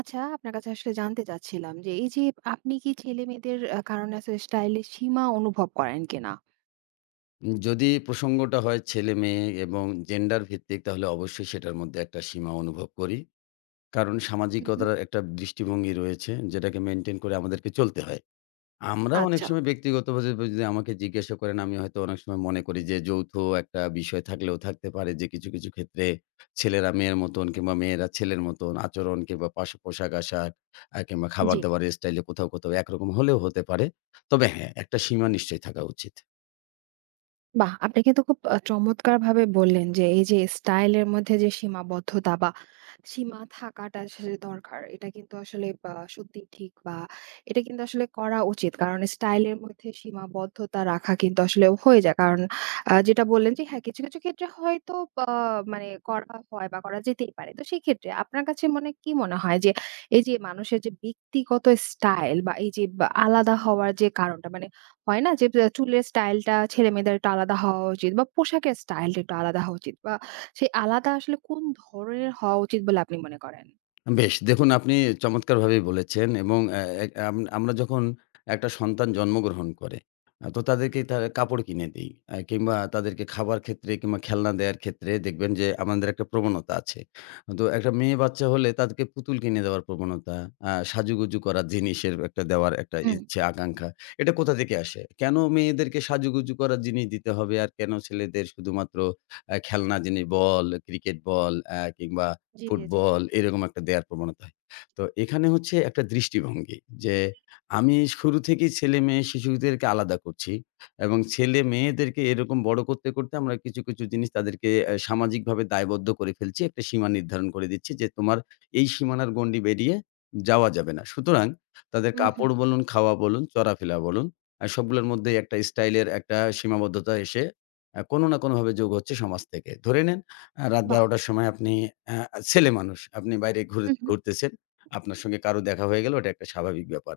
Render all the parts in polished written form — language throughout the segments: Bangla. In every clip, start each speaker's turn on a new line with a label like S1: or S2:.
S1: আচ্ছা, আপনার কাছে আসলে জানতে চাচ্ছিলাম যে, এই যে আপনি কি ছেলে-মেয়েদের কারণে আসলে স্টাইল এর সীমা অনুভব করেন কিনা?
S2: যদি প্রসঙ্গটা হয় ছেলে-মেয়ে এবং জেন্ডার ভিত্তিক তাহলে অবশ্যই সেটার মধ্যে একটা সীমা অনুভব করি। কারণ
S1: হু, হু।
S2: সামাজিকতার একটা দৃষ্টিভঙ্গি রয়েছে যেটাকে মেইনটেইন করে আমাদেরকে চলতে হয়। আমরা অনেক
S1: আচ্ছা,
S2: সময় ব্যক্তিগতভাবে যদি আমাকে জিজ্ঞাসা করেন আমি হয়তো অনেক সময় মনে করি যে যৌথ একটা বিষয় থাকলেও থাকতে পারে যে কিছু ক্ষেত্রে ছেলেরা মেয়ের মতন কিংবা মেয়েরা ছেলের মতন আচরণ কিংবা পোশাক-আশাক কিংবা
S1: জি।
S2: খাবার-দাবারের স্টাইলে কোথাও একরকম হলেও হতে পারে। তবে হ্যাঁ, একটা সীমা নিশ্চয়ই থাকা উচিত।
S1: বাহ! আপনি কিন্তু খুব চমৎকারভাবে বললেন যে, এই যে স্টাইলের মধ্যে যে সীমাবদ্ধতা বা সীমা থাকাটা আসলে দরকার। এটা কিন্তু আসলে বা সত্যিই ঠিক বা এটা কিন্তু আসলে করা উচিত। কারণ স্টাইলের মধ্যে সীমাবদ্ধতা রাখা কিন্তু আসলে হয়ে যায়। কারণ যেটা বললেন যে হ্যাঁ, কিছু, কিছু ক্ষেত্রে হয়তো বা মানে করা হয় বা করা যেতেই পারে। তো সেক্ষেত্রে আপনার কাছে মনে হয় যে, এই যে মানুষের যে ব্যক্তিগত স্টাইল বা এই যে বা আলাদা হওয়ার যে কারণটা মানে হয় না যে চুলের স্টাইলটা ছেলেমেয়েদের একটু আলাদা হওয়া উচিত বা পোশাকের স্টাইলটা একটু আলাদা হওয়া উচিত বা সেই আলাদা আসলে কোন ধরনের হওয়া উচিত বলে আপনি মনে করেন?
S2: বেশ! দেখুন আপনি চমৎকারভাবেই বলেছেন এবং অ্যা এক আম আমরা যখন একটা সন্তান জন্মগ্রহণ করে, তো তাদেরকে তার কাপড় কিনে দেই। কিংবা তাদেরকে খাবার ক্ষেত্রে কিংবা খেলনা দেয়ার ক্ষেত্রে দেখবেন যে আমাদের একটা প্রবণতা আছে। তো একটা মেয়ে বাচ্চা হলে তাদেরকে পুতুল কিনে দেওয়ার প্রবণতা, সাজুগুজু করার জিনিসের একটা দেওয়ার একটা
S1: হুম।
S2: ইচ্ছে আকাঙ্ক্ষা। এটা কোথা থেকে আসে? কেন মেয়েদেরকে সাজুগুজু করার জিনিস দিতে হবে? আর কেন ছেলেদের শুধুমাত্র খেলনা জিনিস বল, ক্রিকেট বল, কিংবা
S1: জি, জি, জি।
S2: ফুটবল এরকম একটা দেয়ার প্রবণতা হয়। তো এখানে হচ্ছে একটা দৃষ্টিভঙ্গি যে আমি শুরু থেকেই ছেলে-মেয়ে শিশুদেরকে আলাদা করছি এবং ছেলে-মেয়েদেরকে এরকম বড় করতে করতে আমরা কিছু জিনিস তাদেরকে সামাজিকভাবে দায়বদ্ধ করে ফেলছি। একটা সীমা নির্ধারণ করে দিচ্ছি যে তোমার এই সীমানার গণ্ডি বেরিয়ে যাওয়া যাবে না। সুতরাং তাদের
S1: হুম, হুম।
S2: কাপড় বলুন, খাওয়া বলুন, চলাফেরা বলুন সবগুলোর মধ্যেই একটা স্টাইলের একটা সীমাবদ্ধতা এসে কোনো না কোনোভাবে যোগ হচ্ছে সমাজ থেকে। ধরে নেন রাত
S1: বাহ!
S2: ১২:০০-র সময় আপনি আ ছেলেমানুষ, আপনি বাইরে
S1: হুম, হুম।
S2: ঘুরতেছেন। আপনার সঙ্গে কারো দেখা হয়ে গেল, ওটা একটা স্বাভাবিক ব্যাপার।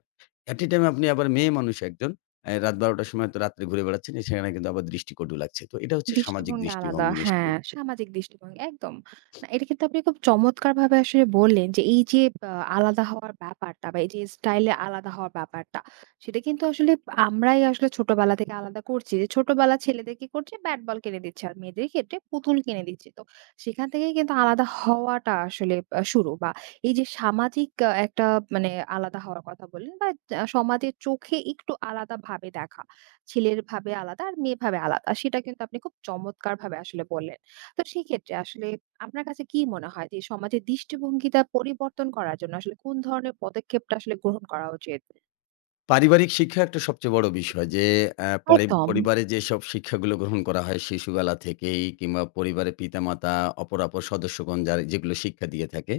S2: এট এ টাইম আপনি আবার মেয়ে মানুষ একজন। রাত ১২:০০টার সময় তো রাত্রে ঘুরে বেড়াচ্ছেন, সেখানে কিন্তু আবার দৃষ্টিকটু লাগছে। তো এটা হচ্ছে সামাজিক
S1: দৃষ্টিভঙ্গি আলাদা।
S2: দৃষ্টিভঙ্গি
S1: হ্যাঁ,
S2: নিশ্চয়ই।
S1: সামাজিক দৃষ্টিভঙ্গি একদম। না, এটা কিন্তু আপনি খুব চমৎকারভাবে আসলে বললেন যে এই যে আলাদা হওয়ার ব্যাপারটা বা এই যে স্টাইলে আলাদা হওয়ার ব্যাপারটা, সেটা কিন্তু আসলে আমরাই আসলে ছোটবেলা থেকে আলাদা করছি। যে ছোটবেলা ছেলেদের কি করছে? ব্যাট বল কিনে দিচ্ছে। আর মেয়েদের ক্ষেত্রে পুতুল কিনে দিচ্ছে। তো সেখান থেকেই কিন্তু আলাদা হওয়াটা আসলে শুরু বা এই যে সামাজিক একটা মানে আলাদা হওয়ার কথা বললেন বা সমাজের চোখে একটু আলাদাভাবে দেখা। ছেলের ভাবে আলাদা আর মেয়ে ভাবে আলাদা। সেটা কিন্তু আপনি খুব চমৎকারভাবে আসলে বললেন। তো সেক্ষেত্রে আসলে আপনার কাছে কি মনে হয় যে সমাজের দৃষ্টিভঙ্গিটা পরিবর্তন করার জন্য আসলে কোন ধরনের পদক্ষেপটা আসলে গ্রহণ করা উচিত?
S2: পারিবারিক শিক্ষা একটা সবচেয়ে বড় বিষয় যে অ্যা পারি
S1: একদম।
S2: পরিবারে যেসব শিক্ষাগুলো গ্রহণ করা হয় শিশুবেলা থেকেই কিংবা পরিবারের পিতামাতা, অপরাপর সদস্যগণ যারা যেগুলো শিক্ষা দিয়ে থাকে,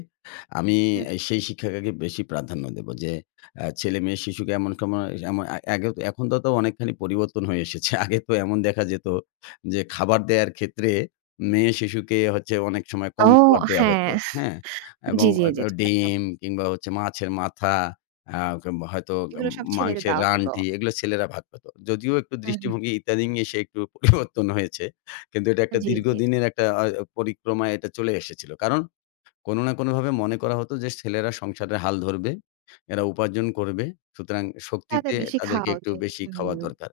S2: আমি
S1: হুম, হুম।
S2: সেই শিক্ষাটাকে বেশি প্রাধান্য দেব যে ছেলে-মেয়ে শিশুকে এমন সময় এমন আ আগে তো এখন তো তাও অনেকখানি পরিবর্তন হয়ে এসেছে। আগে তো এমন দেখা যেত যে খাবার দেয়ার ক্ষেত্রে মেয়ে শিশুকে হচ্ছে অনেক সময়
S1: ও
S2: কম খাবার দেয়া
S1: হ্যাঁ।
S2: হতো, হ্যাঁ?
S1: জি,
S2: এবং
S1: জি,
S2: আ
S1: জি,
S2: আ
S1: জি, একদম।
S2: ডিম কিংবা হচ্ছে মাছের মাথা, আ গম হয়তো গম,
S1: এগুলো সব ছেলেদের
S2: মাংসের
S1: দেওয়া হতো।
S2: রানটি এগুলো ছেলেরা ভাগ পেত। যদিও একটু
S1: হুম, হুম।
S2: দৃষ্টিভঙ্গি ইত্যাদি এসে একটু পরিবর্তন হয়েছে। কিন্তু এটা একটা
S1: জি, জি, জি।
S2: দীর্ঘদিনের একটা পরিক্রমায় এটা চলে এসেছিল। কারণ কোনো না কোনোভাবে মনে করা হতো যে ছেলেরা সংসারের হাল ধরবে, এরা উপার্জন করবে। সুতরাং
S1: তাদের
S2: শক্তিতে
S1: বেশি
S2: তাদেরকে
S1: খাওয়া
S2: একটু
S1: উচিত।
S2: বেশি খাওয়া
S1: হুম।
S2: দরকার।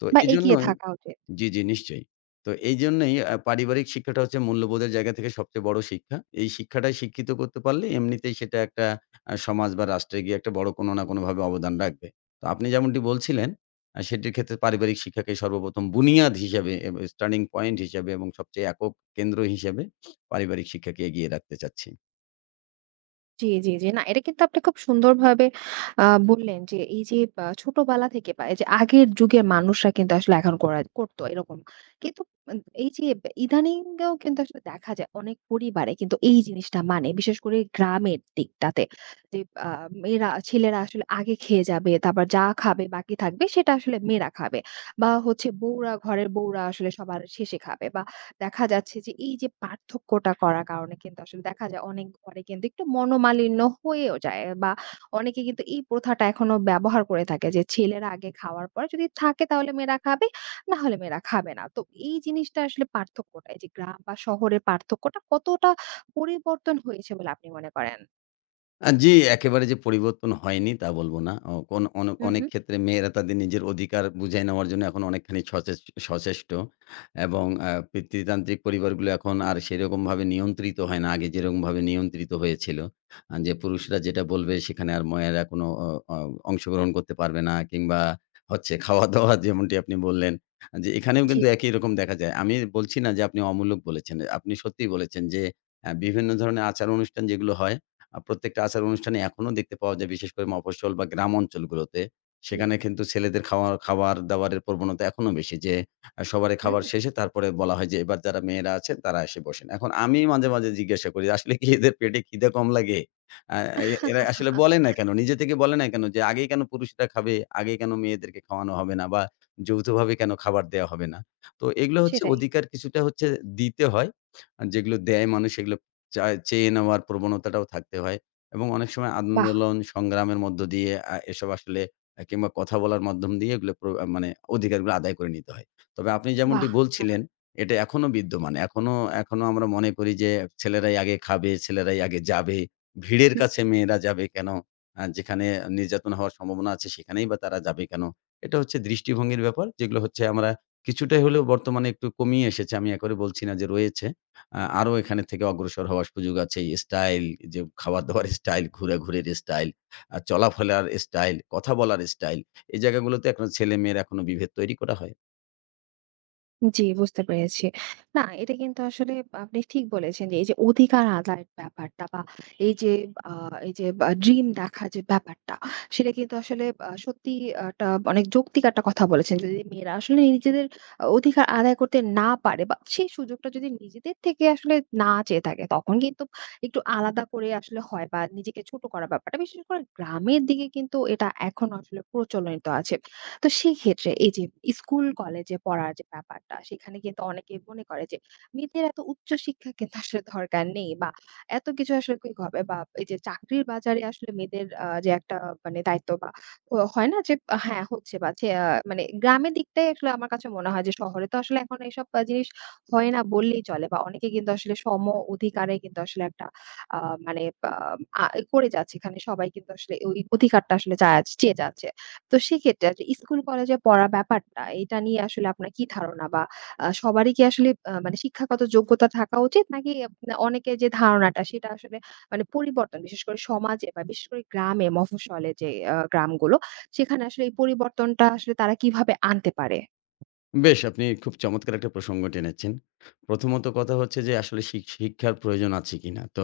S2: তো
S1: বা এগিয়ে
S2: এজন্যই
S1: থাকা উচিত।
S2: জি, জি, নিশ্চয়ই। তো এইজন্যই পারিবারিক শিক্ষাটা হচ্ছে মূল্যবোধের জায়গা থেকে সবচেয়ে বড় শিক্ষা। এই শিক্ষাটাই শিক্ষিত করতে পারলে এমনিতেই সেটা একটা সমাজ বা রাষ্ট্রে গিয়ে একটা বড় কোনো না কোনোভাবে অবদান রাখবে। তো আপনি যেমনটি বলছিলেন, সেটির ক্ষেত্রে পারিবারিক শিক্ষাকে সর্বপ্রথম বুনিয়াদ হিসেবে এবং স্টার্টিং পয়েন্ট হিসেবে এবং সবচেয়ে একক কেন্দ্র হিসেবে পারিবারিক শিক্ষাকে এগিয়ে রাখতে চাচ্ছি।
S1: জি, জি, জি। না, এটা কিন্তু আপনি খুব সুন্দরভাবে বললেন যে এই যে ছোটবেলা থেকে বা এই যে আগের যুগের মানুষরা কিন্তু আসলে এখন করা করতো এরকম। কিন্তু এই যে ইদানিংও কিন্তু আসলে দেখা যায় অনেক পরিবারে কিন্তু এই জিনিসটা মানে বিশেষ করে গ্রামের দিকটাতে যে আ মেয়েরা ছেলেরা আসলে আগে খেয়ে যাবে, তারপর যা খাবে বাকি থাকবে সেটা আসলে মেয়েরা খাবে। বা হচ্ছে বউরা ঘরের বউরা আসলে সবার শেষে খাবে বা দেখা যাচ্ছে যে এই যে পার্থক্যটা করার কারণে কিন্তু আসলে দেখা যায় অনেক ঘরে কিন্তু একটু মনোমালিন্য হয়েও যায় বা অনেকে কিন্তু এই প্রথাটা এখনো ব্যবহার করে থাকে যে ছেলেরা আগে খাওয়ার পরে যদি থাকে তাহলে মেয়েরা খাবে না হলে মেয়েরা খাবে না তো এই জিনিসটা আসলে পার্থক্যটা এই যে গ্রাম বা শহরের পার্থক্যটা কতটা পরিবর্তন হয়েছে বলে আপনি মনে করেন?
S2: জি, একেবারে যে পরিবর্তন হয়নি তা বলব না। অ কোন অন
S1: হুম,
S2: অনেক
S1: হুম।
S2: ক্ষেত্রে মেয়েরা তাদের নিজের অধিকার বুঝায় নেওয়ার জন্য এখন অনেকখানি সচেষ্ট এবং পিতৃতান্ত্রিক পরিবারগুলো এখন আর সেরকমভাবে নিয়ন্ত্রিত হয় না। আগে যেরকমভাবে নিয়ন্ত্রিত হয়েছিল। যে পুরুষরা যেটা বলবে সেখানে আর মেয়েরা কোনো অ অ অংশগ্রহণ করতে পারবে না কিংবা হচ্ছে খাওয়া-দাওয়া যেমনটি আপনি বললেন, যে এখানেও
S1: জি,
S2: কিন্তু একই রকম দেখা যায়। আমি বলছি না যে আপনি অমূলক বলেছেন। আপনি সত্যিই বলেছেন যে, বিভিন্ন ধরনের আচার অনুষ্ঠান যেগুলো হয় প্রত্যেকটা আচার অনুষ্ঠানে এখনো দেখতে পাওয়া যায় বিশেষ করে মফস্বল বা গ্রাম অঞ্চলগুলোতে।
S1: জি।
S2: সেখানে কিন্তু ছেলেদের খাওয়া খাবার-দাবারের প্রবণতা এখনো বেশি যে সবারই
S1: হুম,
S2: খাবার শেষে তারপরে বলা হয় যে, "এবার যারা মেয়েরা আছেন তারা এসে বসেন।" এখন আমি মাঝে মাঝে জিজ্ঞাসা করি, "আসলে কি এদের পেটে খিদে কম লাগে?" আ এ এরা আসলে বলে না কেন? নিজে থেকে বলে না কেন? যে আগেই কেন পুরুষরা খাবে? আগেই কেন মেয়েদেরকে খাওয়ানো হবে না? বা যৌথভাবে কেন খাবার দেয়া হবে না? তো এগুলো হচ্ছে
S1: সেটাই।
S2: অধিকার কিছুটা হচ্ছে দিতে হয়। আর যেগুলো দেয় মানুষ সেগুলো চা চেয়ে নেওয়ার প্রবণতাটাও থাকতে হয় এবং অনেক সময়
S1: বাহ!
S2: আন্দোলন, সংগ্রামের মধ্য দিয়ে এসব আসলে কিংবা কথা বলার মাধ্যম দিয়ে এগুলো প্র আ মানে অধিকারগুলো আদায় করে নিতে হয়। তবে আপনি যেমনটি
S1: বাহ! দারুণ!
S2: বলছিলেন, এটা এখনো বিদ্যমান। এখনো এখনো আমরা মনে করি যে ছেলেরাই আগে খাবে, ছেলেরাই আগে যাবে। ভিড়ের কাছে মেয়েরা যাবে কেন? যেখানে নির্যাতন হওয়ার সম্ভাবনা আছে সেখানেই বা তারা যাবে কেন? এটা হচ্ছে দৃষ্টিভঙ্গির ব্যাপার। যেগুলো হচ্ছে আমরা কিছুটাই হলেও বর্তমানে একটু কমিয়ে এসেছে। আমি একেবারে বলছি না যে রয়েছে। আরো এখানে থেকে অগ্রসর হওয়ার সুযোগ আছে। স্টাইল যে খাবার-দাবার স্টাইল, ঘুরাঘুরির স্টাইল, চলাফেরার স্টাইল, কথা বলার স্টাইল। এই জায়গাগুলোতে এখন ছেলেমেয়ের এখনো বিভেদ তৈরি করা হয়।
S1: জি, বুঝতে পেরেছি। না, এটা কিন্তু আসলে আপনি ঠিক বলেছেন যে, এই যে অধিকার আদায়ের ব্যাপারটা বা এই যে আ এই যে বা ড্রিম দেখা যে ব্যাপারটা, সেটা কিন্তু আসলে সত্যিই একটা অনেক যৌক্তিক একটা কথা বলেছেন। যদি মেয়েরা আসলে নিজেদের অধিকার আদায় করতে না পারে বা সেই সুযোগটা যদি নিজেদের থেকে আসলে না চেয়ে থাকে, তখন কিন্তু একটু আলাদা করে আসলে হয় বা নিজেকে ছোট করার ব্যাপারটা। বিশেষ করে গ্রামের দিকে কিন্তু এটা এখনো আসলে প্রচলিত আছে। তো সেক্ষেত্রে এই যে স্কুল কলেজে পড়ার যে ব্যাপারটা সেখানে কিন্তু অনেকে মনে করে যে মেয়েদের এত উচ্চ শিক্ষা কিন্তু আসলে দরকার নেই বা এত কিছু আসলে কি হবে বা এই যে চাকরির বাজারে আসলে মেয়েদের যে একটা মানে দায়িত্ব বা ও হয় না যে হ্যাঁ হচ্ছে বা যে, মানে গ্রামের দিকটাই আসলে আমার কাছে মনে হয় যে শহরে তো আসলে এখন এইসব জিনিস হয় না বললেই চলে বা অনেকে কিন্তু আসলে অধিকারে কিন্তু আসলে একটা মানে আহ, করে যাচ্ছে এখানে সবাই কিন্তু আসলে ওই অধিকারটা আসলে চেয়ে যাচ্ছে তো সেক্ষেত্রে আজ স্কুল কলেজে পড়া ব্যাপারটা, এটা নিয়ে আসলে আপনার কি ধারণা? বা সবারই কি আসলে মানে শিক্ষাগত যোগ্যতা থাকা উচিত? নাকি আপনা অনেকের যে ধারণাটা সেটা আসলে মানে পরিবর্তন বিশেষ করে সমাজে বা বিশেষ করে গ্রামে মফস্বলে যে গ্রামগুলো সেখানে আসলে এই পরিবর্তনটা আসলে তারা কিভাবে আনতে পারে?
S2: বেশ আপনি খুব চমৎকার একটা প্রসঙ্গ টেনেছেন। প্রথমত কথা হচ্ছে যে আসলে শিক্ষার প্রয়োজন আছে কিনা? তো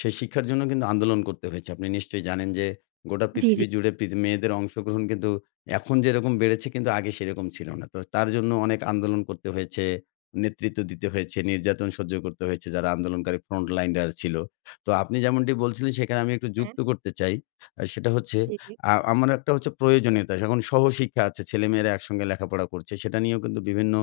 S2: সেই শিক্ষার জন্য কিন্তু আন্দোলন করতে হয়েছে। আপনি নিশ্চয়ই জানেন যে গোটা
S1: জি, জি।
S2: পৃথিবী জুড়ে মেয়েদের অংশগ্রহণ কিন্তু এখন যেরকম বেড়েছে কিন্তু আগে সেরকম ছিল না। তো তার জন্য অনেক আন্দোলন করতে হয়েছে, নেতৃত্ব দিতে হয়েছে, নির্যাতন সহ্য করতে হয়েছে যারা আন্দোলনকারী ফ্রন্ট লাইনার ছিল। তো আপনি যেমনটি বলছিলেন সেখানে আমি একটু
S1: হ্যাঁ,
S2: যুক্ত করতে চাই। সেটা হচ্ছে
S1: জি, জি।
S2: আমার একটা হচ্ছে প্রয়োজনীয়তা। এখন সহশিক্ষা আছে। ছেলেমেয়েরা একসঙ্গে লেখাপড়া করছে। সেটা নিয়েও কিন্তু বিভিন্ন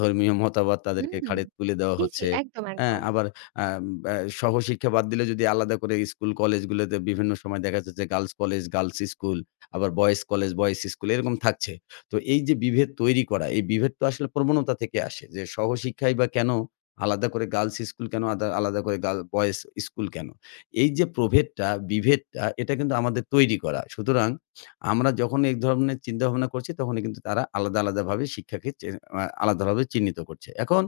S2: ধর্মীয় মতামত তাদেরকে
S1: হুম।
S2: ঘাড়ে তুলে দেওয়া
S1: জি, জি।
S2: হচ্ছে।
S1: একদম,
S2: হ্যাঁ?
S1: একদম।
S2: আবার আম অ্যা সহশিক্ষা বাদ দিলে যদি আলাদা করে স্কুল কলেজগুলোতে বিভিন্ন সময় দেখা যাচ্ছে যে গার্লস কলেজ, গার্লস স্কুল, আবার বয়েজ কলেজ, বয়েজ স্কুল এরকম থাকছে। তো এই যে বিভেদ তৈরি করা, এই বিভেদ তো আসলে প্রবণতা থেকে আসে যে সহশিক্ষাই বা কেন? আলাদা করে গার্লস স্কুল কেন? আলাদা করে গার্ল বয়েজ স্কুল কেন? এই যে প্রভেদটা, বিভেদটা এটা কিন্তু আমাদের তৈরি করা। সুতরাং আমরা যখন এক ধরনের চিন্তাভাবনা করছি, তখনই কিন্তু তারা আলাদা আলাদাভাবে শিক্ষাকে চে আ আলাদাভাবে চিহ্নিত করছে। এখন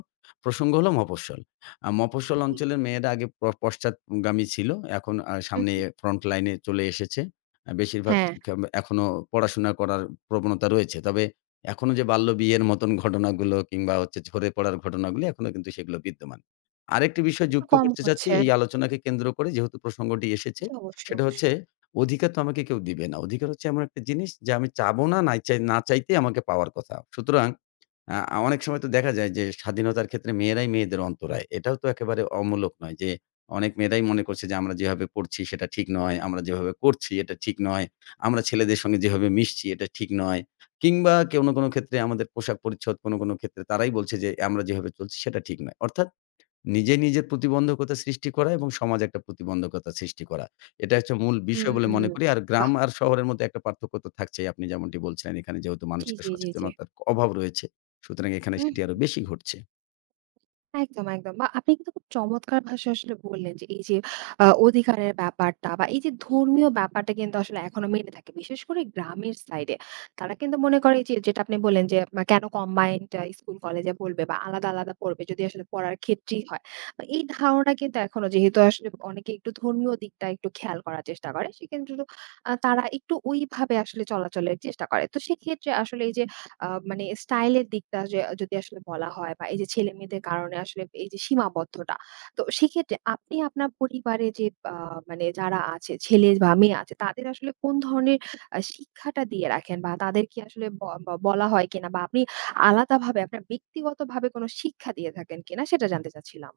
S2: প্রসঙ্গ হলো মফস্বল। মফস্বল
S1: জি।
S2: অঞ্চলের মেয়েরা আগে পশ্চাৎগামী ছিল। এখন
S1: হু,
S2: সামনে
S1: হু।
S2: ফ্রন্ট লাইনে চলে এসেছে। বেশিরভাগ
S1: হ্যাঁ,
S2: শিক্ষা এখনো পড়াশোনা করার প্রবণতা রয়েছে। তবে এখনো যে বাল্যবিয়ের মতন ঘটনাগুলো কিংবা হচ্ছে ঝরে পড়ার ঘটনাগুলো এখনো কিন্তু সেগুলো বিদ্যমান। আরেকটি বিষয়
S1: একটু
S2: যুক্ত
S1: কম
S2: করতে চাচ্ছি
S1: হচ্ছে।
S2: এই আলোচনাকে কেন্দ্র করে যেহেতু প্রসঙ্গটি এসেছে,
S1: জি, অবশ্যই,
S2: সেটা হচ্ছে
S1: অবশ্যই।
S2: অধিকার তো আমাকে কেউ দিবে না। অধিকার হচ্ছে এমন একটা জিনিস যে আমি চাবো না, নাই চাই না চাইতেই আমাকে পাওয়ার কথা। সুতরাং অনেক সময় তো দেখা যায় যে স্বাধীনতার ক্ষেত্রে মেয়েরাই মেয়েদের অন্তরায়। এটাও তো একেবারে অমূলক নয় যে অনেক মেয়েরাই মনে করছে যে আমরা যেভাবে পড়ছি সেটা ঠিক নয়, আমরা যেভাবে করছি এটা ঠিক নয়, আমরা ছেলেদের সঙ্গে যেভাবে মিশছি এটা ঠিক নয়। কিংবা কোনো ক্ষেত্রে আমাদের পোশাক পরিচ্ছদ কোনো ক্ষেত্রে তারাই বলছে যে আমরা যেভাবে চলছি সেটা ঠিক নয়। অর্থাৎ নিজের প্রতিবন্ধকতা সৃষ্টি করা এবং সমাজে একটা প্রতিবন্ধকতা সৃষ্টি করা। এটা হচ্ছে মূল বিষয় বলে
S1: হুম।
S2: মনে করি। আর
S1: বাহ!
S2: গ্রাম আর শহরের মধ্যে একটা পার্থক্য তো থাকছেই। আপনি যেমনটি বলছিলেন এখানে যেহেতু
S1: জি,
S2: মানুষের
S1: জি, জি, জি।
S2: সচেতনতার অভাব রয়েছে। সুতরাং এখানে
S1: হুম।
S2: সেটি আরো বেশি ঘটছে।
S1: একদম, একদম। বা আপনি কিন্তু খুব চমৎকার ভাষায় আসলে বললেন যে এই যে অধিকারের ব্যাপারটা বা এই যে ধর্মীয় ব্যাপারটা কিন্তু আসলে এখনো মেনে থাকে। বিশেষ করে গ্রামের সাইডে। তারা কিন্তু মনে করে যে যেটা আপনি বললেন যে মা কেন কম্বাইন্ড স্কুল কলেজে পড়বে বা আলাদা, আলাদা পড়বে যদি আসলে পড়ার ক্ষেত্রেই হয়। তো এই ধারণা কিন্তু এখনো যেহেতু আসলে অনেকে একটু ধর্মীয় দিকটা একটু খেয়াল করার চেষ্টা করে। সেখানে কিন্তু তারা একটু ওইভাবে আসলে চলাচলের চেষ্টা করে। তো সেক্ষেত্রে আসলে এই যে মানে স্টাইলের দিকটা যে যদি আসলে বলা হয় বা এই যে ছেলেমেয়েদের কারণে আসলে এই যে সীমাবদ্ধতা। তো সেক্ষেত্রে আপনি আপনার পরিবারে যে আ মানে যারা আছে ছেলে বা মেয়ে আছে তাদের আসলে কোন ধরনের শিক্ষাটা দিয়ে রাখেন বা তাদের কি আসলে ব ব বলা হয় কিনা বা আপনি আলাদাভাবে আপনার ব্যক্তিগতভাবে কোনো শিক্ষা দিয়ে থাকেন কিনা সেটা জানতে চাচ্ছিলাম?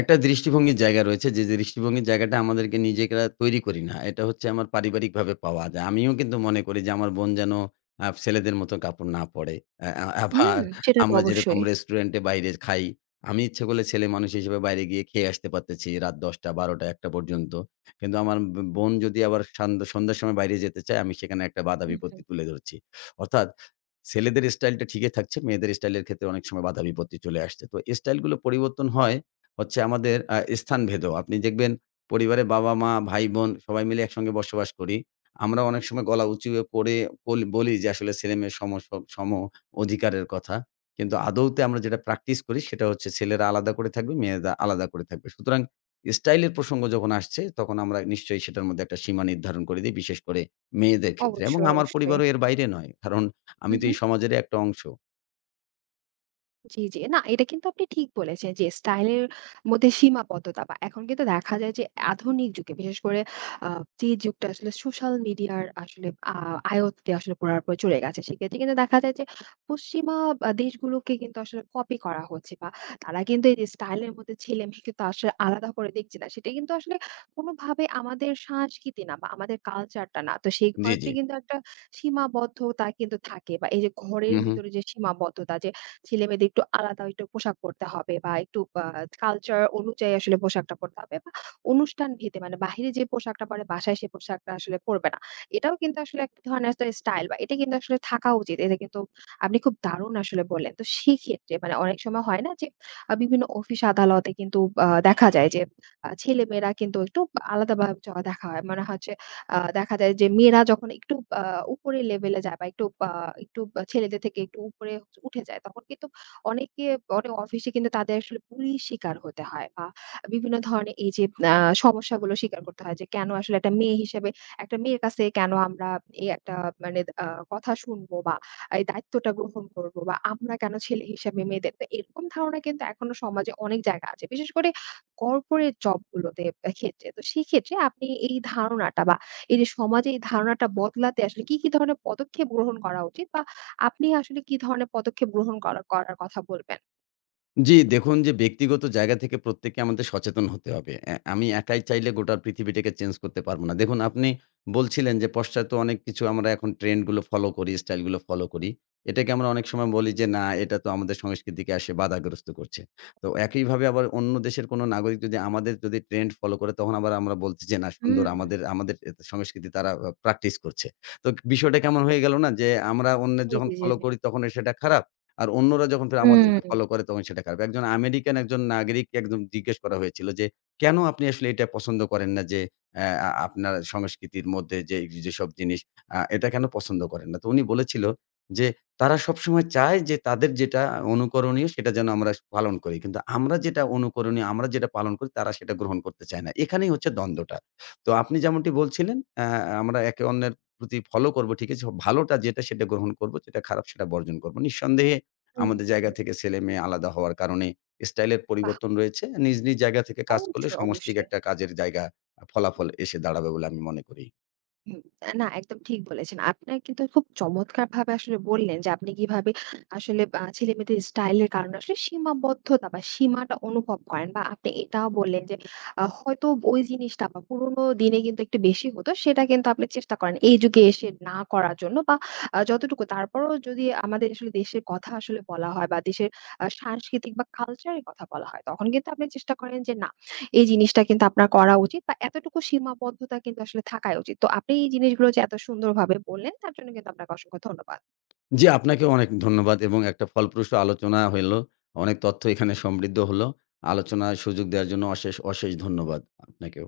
S2: একটা দৃষ্টিভঙ্গির জায়গা রয়েছে যে দৃষ্টিভঙ্গির জায়গাটা আমাদেরকে নিজেরা তৈরি করি না। এটা হচ্ছে আমার পারিবারিকভাবে পাওয়া। যে আমিও কিন্তু মনে করি যে আমার বোন যেন ছেলেদের মতো কাপড় না পড়ে। আ আ
S1: হুম,
S2: আবার
S1: সেটা তো
S2: আমরা যেরকম
S1: অবশ্যই।
S2: রেস্টুরেন্টে বাইরে খাই, আমি ইচ্ছে করলে ছেলে মানুষ হিসেবে বাইরে গিয়ে খেয়ে আসতে পারতেছি রাত ১০:০০, ১২:০০, ১:০০ পর্যন্ত। কিন্তু আমার বোন যদি আবার সন্ধ্যার সময় বাইরে যেতে চায়, আমি সেখানে একটা বাধা
S1: হুম, হুম।
S2: বিপত্তি তুলে ধরছি। অর্থাৎ ছেলেদের স্টাইলটা ঠিকই থাকছে, মেয়েদের স্টাইলের ক্ষেত্রে অনেক সময় বাধা বিপত্তি চলে আসছে। তো স্টাইলগুলো পরিবর্তন হয় হচ্ছে আমাদের স্থানভেদও। আপনি দেখবেন পরিবারে বাবা-মা, ভাই-বোন সবাই মিলে একসঙ্গে বসবাস করি। আমরা অনেক সময় গলা উঁচু করে বলি যে আসলে ছেলে-মেয়ের সম অধিকারের কথা। কিন্তু আদৌতে আমরা যেটা প্র্যাকটিস করি সেটা হচ্ছে ছেলেরা আলাদা করে থাকবে, মেয়েরা আলাদা করে থাকবে। সুতরাং স্টাইলের প্রসঙ্গ যখন আসছে তখন আমরা নিশ্চয়ই সেটার মধ্যে একটা সীমা নির্ধারণ করে দেই বিশেষ করে মেয়েদের ক্ষেত্রে এবং
S1: অবশ্যই,
S2: আমার
S1: অবশ্যই।
S2: পরিবারও এর বাইরে নয়। কারণ
S1: হুম,
S2: আমি তো এই
S1: হুম।
S2: সমাজেরই একটা অংশ।
S1: জি, জি। না, এটা কিন্তু আপনি ঠিক বলেছেন যে স্টাইলের মধ্যে সীমাবদ্ধতা বা এখন কিন্তু দেখা যায় যে আধুনিক যুগে বিশেষ করে আ যে যুগটা আসলে সোশ্যাল মিডিয়ার আসলে আয়ত্তে আসলে পুরাপুরি চলে গেছে। সেক্ষেত্রে কিন্তু দেখা যায় যে পশ্চিমা দেশগুলোকে কিন্তু আসলে কপি করা হচ্ছে বা তারা কিন্তু এই যে স্টাইলের মধ্যে ছেলে-মেয়ে কিন্তু আসলে আলাদা করে দেখছে না। সেটা কিন্তু আসলে কোনোভাবে আমাদের সংস্কৃতি না বা আমাদের কালচারটা না। তো সেই
S2: জি, জি।
S1: ক্ষেত্রে কিন্তু একটা সীমাবদ্ধতা কিন্তু থাকে বা এই যে ঘরের
S2: হু, হু।
S1: ভিতরে যে সীমাবদ্ধতা যে ছেলেমেয়েদের একটু আলাদা একটু পোশাক পরতে হবে বা একটু কালচার অনুযায়ী আসলে পোশাকটা পরতে হবে বা অনুষ্ঠান ভেদে মানে বাহিরে যে পোশাকটা পরে বাসায় সেই পোশাকটা আসলে পরবে না। এটাও কিন্তু আসলে এক ধরনের একটা স্টাইল বা এটা কিন্তু আসলে থাকা উচিত। এটা কিন্তু আপনি খুব দারুণ আসলে বললেন। তো সেক্ষেত্রে মানে অনেক সময় হয় না যে বিভিন্ন অফিস আদালতে কিন্তু দেখা যায় যে ছেলেমেয়েরা কিন্তু একটু আলাদাভাবে দেখা হয়। মনে হচ্ছে দেখা যায় যে মেয়েরা যখন একটু আ উপরের লেভেলে যায় বা একটু একটু ছেলেদের থেকে একটু উপরে উঠে যায় তখন কিন্তু অনেকে অনেক অফিসে কিন্তু তাদের আসলে বুলির শিকার হতে হয় বা বিভিন্ন ধরনের এই যে আ সমস্যাগুলো স্বীকার করতে হয় যে কেন আসলে একটা মেয়ে হিসেবে একটা মেয়ের কাছে কেন আমরা এই একটা মানে কথা শুনবো বা এই দায়িত্বটা গ্রহণ করবো বা আমরা কেন ছেলে হিসেবে মেয়েদের তো এরকম ধারণা কিন্তু এখনো সমাজে অনেক জায়গা আছে। বিশেষ করে কর্পোরেট জব গুলোতে ক্ষেত্রে। তো সেক্ষেত্রে আপনি এই ধারণাটা বা এই যে সমাজে এই ধারণাটা বদলাতে আসলে কি, কি ধরনের পদক্ষেপ গ্রহণ করা উচিত? বা আপনি আসলে কি ধরনের পদক্ষেপ গ্রহণ করা করার কথা বলবেন?
S2: জি, দেখুন যে ব্যক্তিগত জায়গা থেকে প্রত্যেককে আমাদের সচেতন হতে হবে। আমি একাই চাইলে গোটা পৃথিবীটাকে চেঞ্জ করতে পারব না। দেখুন আপনি বলছিলেন যে পশ্চাতে অনেক কিছু আমরা এখন ট্রেন্ড গুলো ফলো করি, স্টাইল গুলো ফলো করি। এটাকে আমরা অনেক সময় বলি যে না এটা তো আমাদের সংস্কৃতিকে আসে বাধাগ্রস্ত করছে। তো একইভাবে আবার অন্য দেশের কোনো নাগরিক যদি আমাদের যদি ট্রেন্ড ফলো করে তখন আবার আমরা বলছি যে না
S1: হুম।
S2: সুন্দর আমাদের এ সংস্কৃতি তারা প্র্যাকটিস করছে। তো বিষয়টা কেমন হয়ে গেল না যে আমরা অন্যের
S1: জি,
S2: যখন
S1: জি, জি,
S2: ফলো
S1: জি।
S2: করি তখন সেটা খারাপ। আর অন্যরা যখন ফের
S1: হুম,
S2: আমাদেরকে ফলো করে তখন সেটা খারাপ। একজন আমেরিকান একজন নাগরিককে একদম জিজ্ঞেস করা হয়েছিল যে, "কেন আপনি আসলে এটা পছন্দ করেন না যে অ্যা আ আপনার সংস্কৃতির মধ্যে যে যেসব জিনিস এটা কেন পছন্দ করেন না?" তো উনি বলেছিল যে, "তারা সবসময় চায় যে তাদের যেটা অনুকরণীয় সেটা যেন আমরা পালন করি। কিন্তু আমরা যেটা অনুকরণীয় আমরা যেটা পালন করি তারা সেটা গ্রহণ করতে চায় না।" এখানেই হচ্ছে দ্বন্দ্বটা। তো আপনি যেমনটি বলছিলেন আমরা একে অন্যের প্রতি ফলো করব ঠিক আছে। ভালোটা যেটা সেটা গ্রহণ করব, যেটা খারাপ সেটা বর্জন করব। নিঃসন্দেহে
S1: হুম,
S2: আমাদের
S1: হুম, হুম।
S2: জায়গা থেকে ছেলে-মেয়ে আলাদা হওয়ার কারণে স্টাইলের
S1: বাহ!
S2: পরিবর্তন রয়েছে। নিজ নিজ জায়গা থেকে কাজ করলে
S1: অবশ্যই,
S2: সমষ্টিক
S1: অবশ্যই।
S2: একটা কাজের জায়গা ফলাফল এসে দাঁড়াবে বলে আমি মনে করি।
S1: হুম, না একদম ঠিক বলেছেন। আপনার কিন্তু খুব চমৎকারভাবে আসলে বললেন যে আপনি কিভাবে আসলে ছেলেমেয়েদের স্টাইলের কারণে আসলে সীমাবদ্ধতা বা সীমাটা অনুভব করেন বা আপনি এটাও বললেন যে হয়তো ওই জিনিসটা বা পুরোনো দিনে কিন্তু একটু বেশি হতো সেটা কিন্তু আপনি চেষ্টা করেন এই যুগে এসে না করার জন্য বা যতটুকু তারপরেও যদি আমাদের আসলে দেশের কথা আসলে বলা হয় বা দেশের সাংস্কৃতিক বা কালচারের কথা বলা হয় তখন কিন্তু আপনি চেষ্টা করেন যে না এই জিনিসটা কিন্তু আপনার করা উচিত বা এতটুকু সীমাবদ্ধতা কিন্তু আসলে থাকাই উচিত। তো আপনি এই জিনিসগুলো যে এত সুন্দরভাবে বললেন তার জন্য কিন্তু আপনাকে অসংখ্য ধন্যবাদ।
S2: জি, আপনাকেও অনেক ধন্যবাদ এবং একটা ফলপ্রসূ আলোচনা হইল। অনেক তথ্য এখানে সমৃদ্ধ হলো। আলোচনার সুযোগ দেওয়ার জন্য অশেষ ধন্যবাদ আপনাকেও।